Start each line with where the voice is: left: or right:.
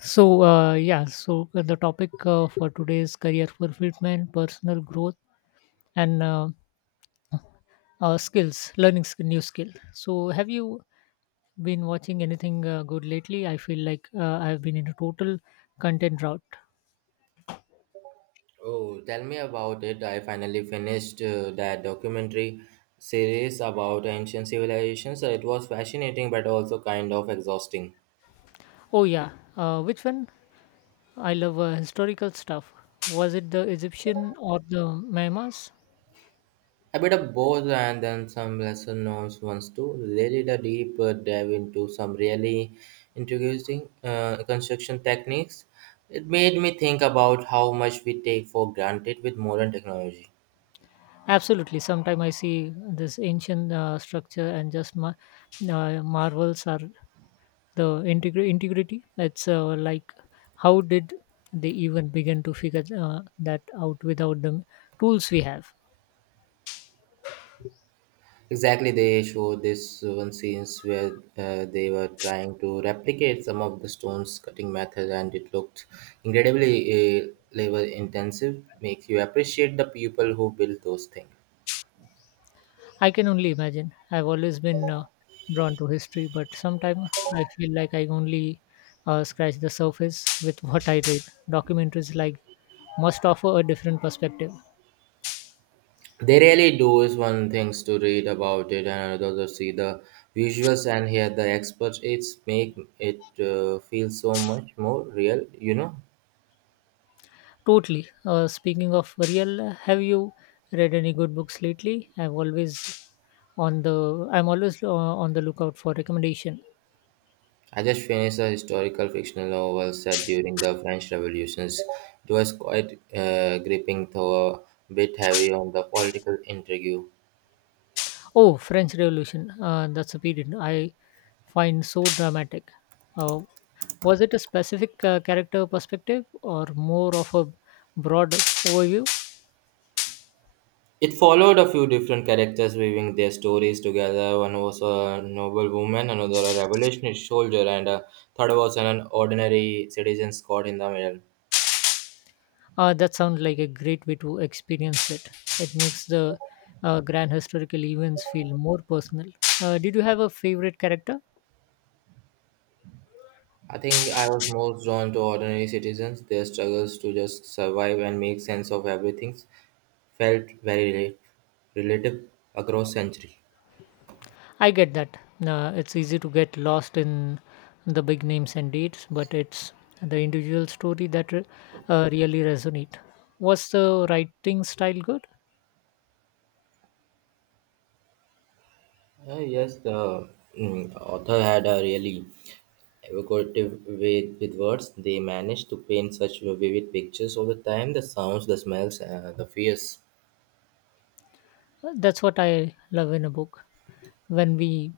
left: Yeah, so the topic for today is career fulfillment, personal growth, and skills, learning new skill. So, have you been watching anything good lately? I feel like I've been in a total content drought.
right: Oh, tell me about it. I finally finished that documentary series about ancient civilizations. It was fascinating but also kind of exhausting.
left: Oh yeah, which one? I love historical stuff. Was it the Egyptian or the Maymas?
right: A bit of both, and then some lesser known ones too. They did a deep dive into some really intriguing construction techniques. It made me think about how much we take for granted with modern technology.
left: Absolutely. Sometimes I see this ancient structure and just marvels are the integrity. It's like, how did they even begin to figure that out without the tools we have.
right: Exactly, they showed this one scenes where they were trying to replicate some of the stones cutting method, and it looked incredibly labor intensive. Makes you appreciate the people who built those things.
left: I can only imagine. I've always been drawn to history, but sometimes I feel like I only scratch the surface with what I read. Documentaries like must offer a different perspective.
right: They really do is one things to read about it, and another to see the visuals and hear the experts. It's make it feel so much more real, you know.
left: Totally. Speaking of real, have you read any good books lately? On the I'm always on the lookout for recommendation.
right: I just finished a historical fictional novel set during the French Revolutions. It was quite gripping, though a bit heavy on the political intrigue.
left: Oh, French Revolution. That's a period I find so dramatic. Uh, was it a specific character perspective or more of a broad overview?
right: It followed a few different characters weaving their stories together. One was a noble woman, another a revolutionary soldier, and a third was an ordinary citizen caught in the middle.
left: That sounds like a great way to experience it. It makes the grand historical events feel more personal. Did you have a favorite character?
right: I think I was most drawn to ordinary citizens. Their struggles to just survive and make sense of everything felt very relative across century.
left: I get that. It's easy to get lost in the big names and dates, but it's the individual story that really resonate. Was the writing style good?
right: Yes, the author had a really evocative way with words. They managed to paint such vivid pictures over time. The sounds, the smells, the fears.
left: That's what I love in a book. When we,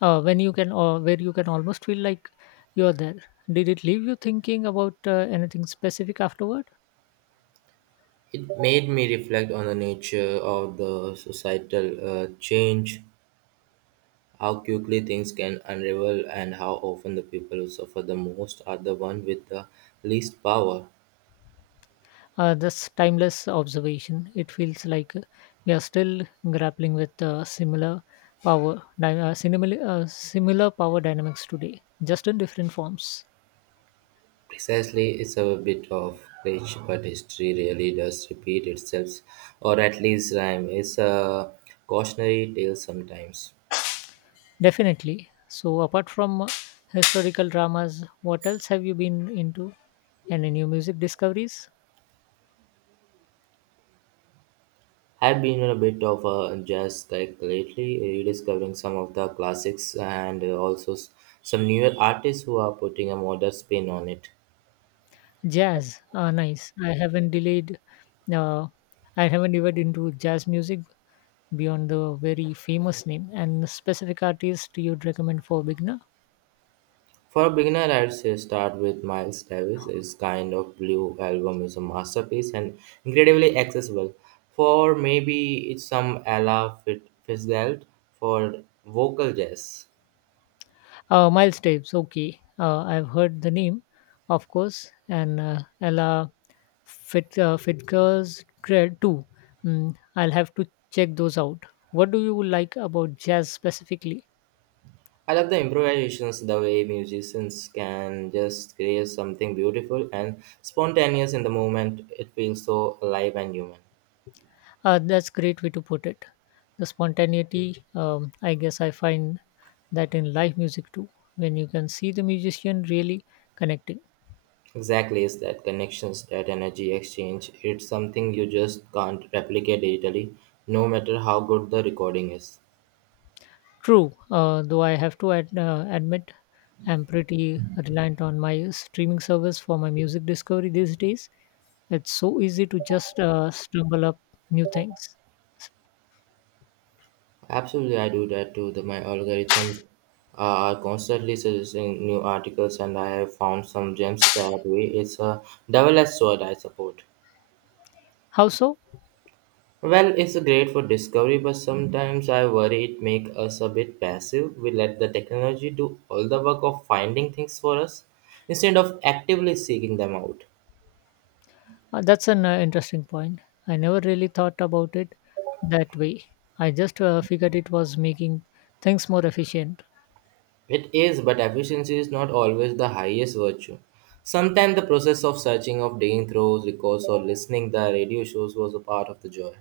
left: when you can, or where you can almost feel like you're there. Did it leave you thinking about anything specific afterward?
right: It made me reflect on the nature of the societal change. How quickly things can unravel and how often the people who suffer the most are the one with the least power.
left: This timeless observation, it feels like we are still grappling with similar similar power dynamics today, just in different forms.
right: Precisely, it's a bit of glitch, but history really does repeat itself, or at least rhyme. It's a cautionary tale sometimes.
left: Definitely. So, apart from historical dramas, what else have you been into? And any new music discoveries?
right: I've been on a bit of a jazz kick lately, rediscovering some of the classics and also some newer artists who are putting a modern spin on it.
left: Jazz. Ah, nice. I haven't delayed. Uh, I haven't dived into jazz music beyond the very famous name. And specific artist you'd recommend for beginner?
right: For a beginner, I'd say start with Miles Davis. His kind of blue album is a masterpiece and incredibly accessible. For maybe it's some Ella Fitzgerald for vocal jazz.
left: Miles Davis, okay. I've heard the name, of course, and Ella Fitker's Dread too. Mm, I'll have to check those out. What do you like about jazz specifically?
right: I love the improvisations, the way musicians can just create something beautiful and spontaneous in the moment. It feels so alive and human.
left: That's great way to put it. The spontaneity, I guess I find that in live music too, when you can see the musician really connecting.
right: Exactly, is that connections, that energy exchange. It's something you just can't replicate digitally, no matter how good the recording is.
left: True, though I have to admit I'm pretty reliant on my streaming service for my music discovery these days. It's so easy to just stumble up new things.
right: Absolutely, I do that too. The, my algorithms are constantly suggesting new articles, and I have found some gems that way. It's a double-edged sword, I support.
left: How so?
right: Well, it's great for discovery, but sometimes I worry it makes us a bit passive. We let the technology do all the work of finding things for us instead of actively seeking them out.
left: That's an interesting point. I never really thought about it that way. I just figured it was making things more efficient.
right: It is, but efficiency is not always the highest virtue. Sometimes the process of searching, of digging through records, or listening the radio shows was a part of the joy.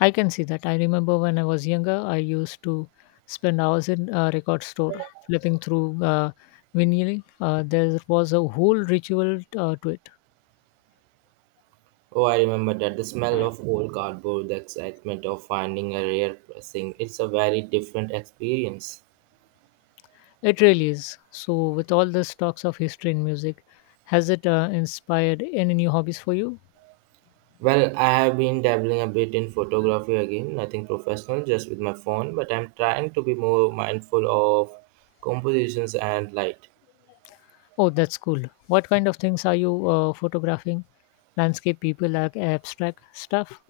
left: I can see that. I remember when I was younger, I used to spend hours in a record store flipping through vinyl. There was a whole ritual to it.
right: Oh, I remember that the smell of old cardboard, the excitement of finding a rare pressing. It's a very different experience.
left: It really is. So, with all the stocks of history and music, has it inspired any new hobbies for you?
right: Well, I have been dabbling a bit in photography again, nothing professional, just with my phone, but I'm trying to be more mindful of compositions and light.
left: Oh, that's cool. What kind of things are you photographing? Landscape, people, like abstract stuff?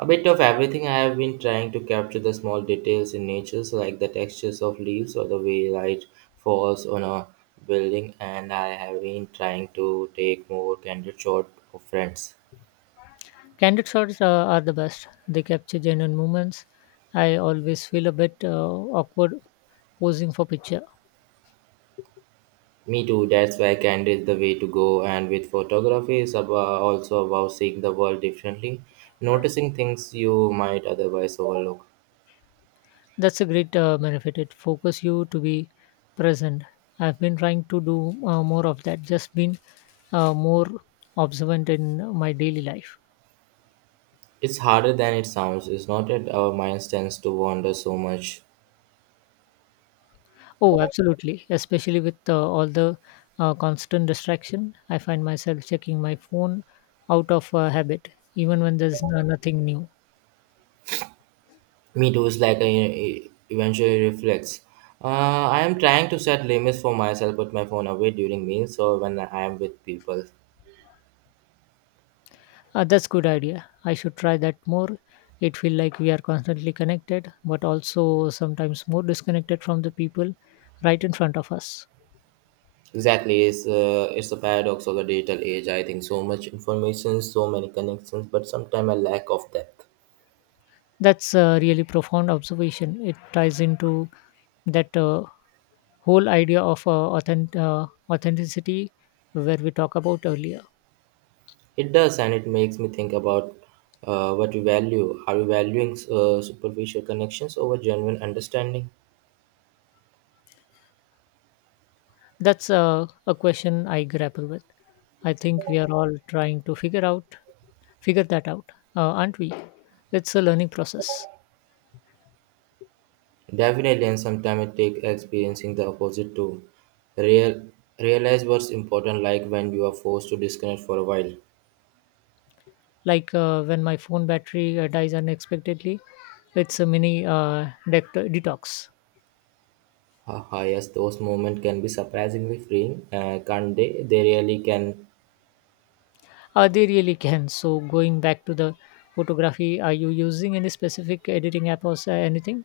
right: A bit of everything I have been trying to capture the small details in nature, so like the textures of leaves or the way light falls on a building, and I have been trying to take more candid shots of friends.
left: Candid shots are the best. They capture genuine moments. I always feel a bit awkward posing for picture.
right: Me too, that's why candor is the way to go, and with photography, it's about, also about seeing the world differently, noticing things you might otherwise overlook.
left: That's a great benefit. It focuses you to be present. I've been trying to do more of that. Just been more observant in my daily life.
right: It's harder than it sounds, it's not that our minds tends to wander so much.
left: Oh, absolutely. Especially with all the constant distraction, I find myself checking my phone out of habit, even when there's nothing new.
right: Me too is like a, eventually reflects. Uh, I am trying to set limits for myself, put my phone away during meals or when I am with people.
left: That's good idea. I should try that more. It feel like we are constantly connected, but also sometimes more disconnected from the people right in front of us.
right: Exactly, it's a paradox of the digital age. I think so much information, so many connections, but sometimes a lack of depth.
left: That's a really profound observation. It ties into that whole idea of authenticity where we talk about earlier.
right: It does, and it makes me think about what we value. Are we valuing superficial connections over genuine understanding?
left: That's a question I grapple with. I think we are all trying to figure that out, aren't we? It's a learning process.
right: Definitely, and sometimes it takes experiencing the opposite to real, realize what's important, like when you are forced to disconnect for a while.
left: Like when my phone battery dies unexpectedly, it's a mini detox.
right: Haha, yes, those moments can be surprisingly freeing, can't they? They really can.
left: They really can so going back to the photography, are you using any specific editing app or anything?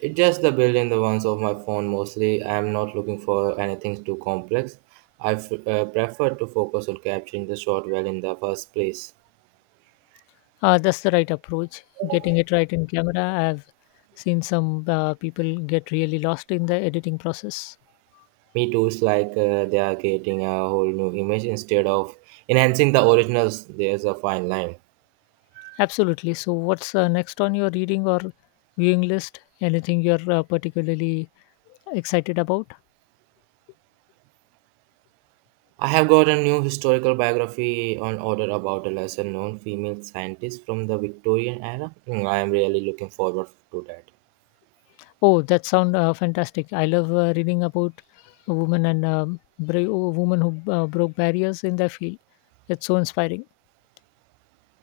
right: It's just the built-in the ones of my phone mostly. I am not looking for anything too complex. I prefer to focus on capturing the shot well in the first place.
left: That's the right approach, getting it right in camera. I've seen some people get really lost in the editing process.
right: Me too is like they are creating a whole new image instead of enhancing the originals. There's a fine line.
left: Absolutely. So what's next on your reading or viewing list, anything you're particularly excited about?
right: I have got a new historical biography on order about a lesser known female scientist from the Victorian era. Mm, I am really looking forward to that.
left: Oh, that sound fantastic. I love reading about a woman and brave woman who broke barriers in their field. It's so inspiring.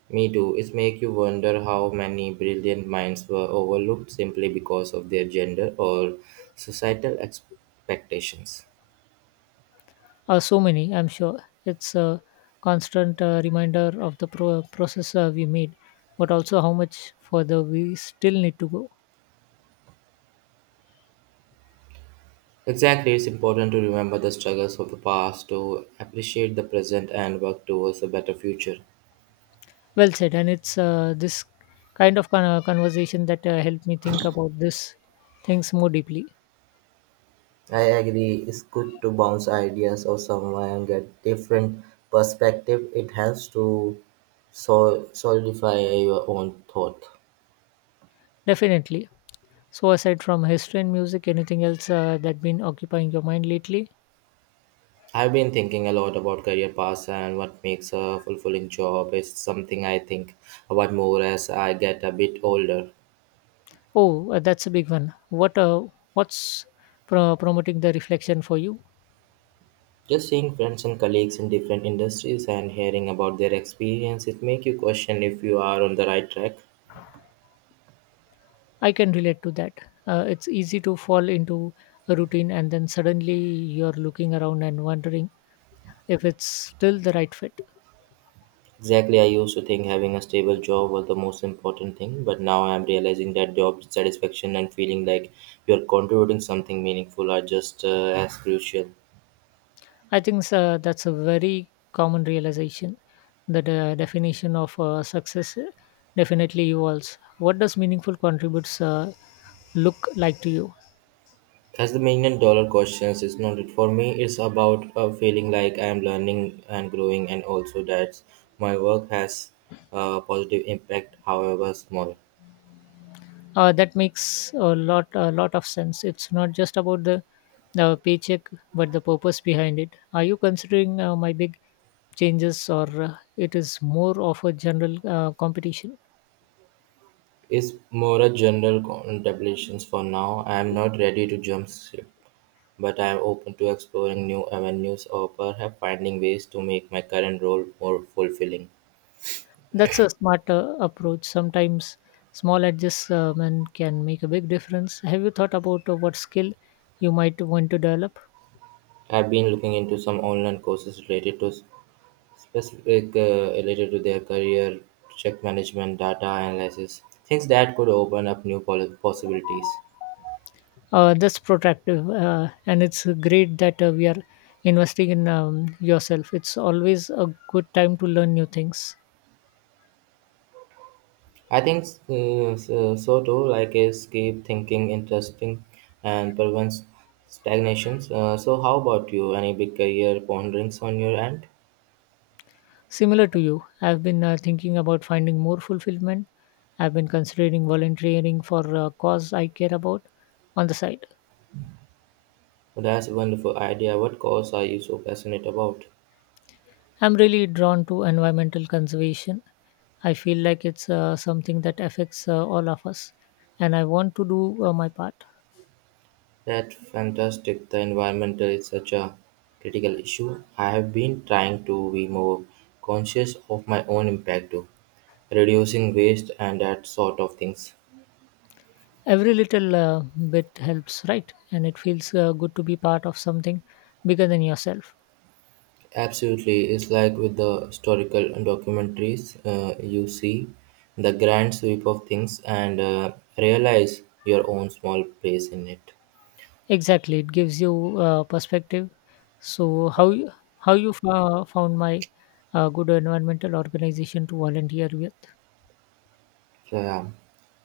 right: Me too. It makes you wonder how many brilliant minds were overlooked simply because of their gender or societal expectations.
left: So many, I'm sure. It's a constant reminder of the process we made, but also how much further we still need to go.
right: Exactly, it's important to remember the struggles of the past, to appreciate the present, and work towards a better future.
left: Well said. And it's this kind of conversation that helped me think about this things more deeply.
right: I agree. It's good to bounce ideas off someone and get different perspective. It helps to solidify your own thought.
left: Definitely. So aside from history and music, anything else that been occupying your mind lately?
right: I've been thinking a lot about career paths and what makes a fulfilling job is something I think about more as I get a bit older.
left: Oh, that's a big one. What's promoting the reflection for you?
right: Just seeing friends and colleagues in different industries and hearing about their experience, it make you question if you are on the right track.
left: I can relate to that. It's easy to fall into a routine and then suddenly you're looking around and wondering if it's still the right fit.
right: Exactly, I used to think having a stable job was the most important thing, but now I'm realizing that job satisfaction and feeling like you're contributing something meaningful are just as crucial.
left: I think that's a very common realization. The definition of success definitely evolves. What does meaningful contributes look like to you?
right: As the million dollar questions isn't it? For me, it's about feeling like I'm learning and growing, and also that my work has a positive impact, however small.
left: That makes a lot of sense. It's not just about the paycheck, but the purpose behind it. Are you considering my big changes, or it is more of a general competition?
right: It's more a general contemplations for now. I'm not ready to jump ship, but I'm open to exploring new avenues or perhaps finding ways to make my current role more fulfilling.
left: That's a smart approach. Sometimes small adjustment can make a big difference. Have you thought about what skill you might want to develop?
right: I've been looking into some online courses related to specific like, related to their career, check management, data analysis, things that could open up new possibilities.
left: That's protractive, and it's great that we are investing in yourself. It's always a good time to learn new things.
right: I think so too, like is keep thinking interesting and prevents stagnations. So how about you? Any big career ponderings on your end?
left: Similar to you, I've been thinking about finding more fulfillment. I've been considering volunteering for a cause I care about on the side.
right: That's a wonderful idea. What cause are you so passionate about?
left: I'm really drawn to environmental conservation. I feel like it's something that affects all of us, and I want to do my part.
right: That's fantastic. The environment is such a critical issue. I have been trying to be more conscious of my own impact too, reducing waste and that sort of things.
left: Every little bit helps, right? And it feels good to be part of something bigger than yourself.
right: Absolutely, it's like with the historical documentaries you see the grand sweep of things and realize your own small place in it.
left: Exactly, it gives you perspective. So how you found my good environmental organization to volunteer with?
right: So, yeah,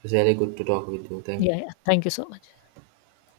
right: it's really good to talk with you. Thank you.
left: Yeah, yeah. Thank you so much.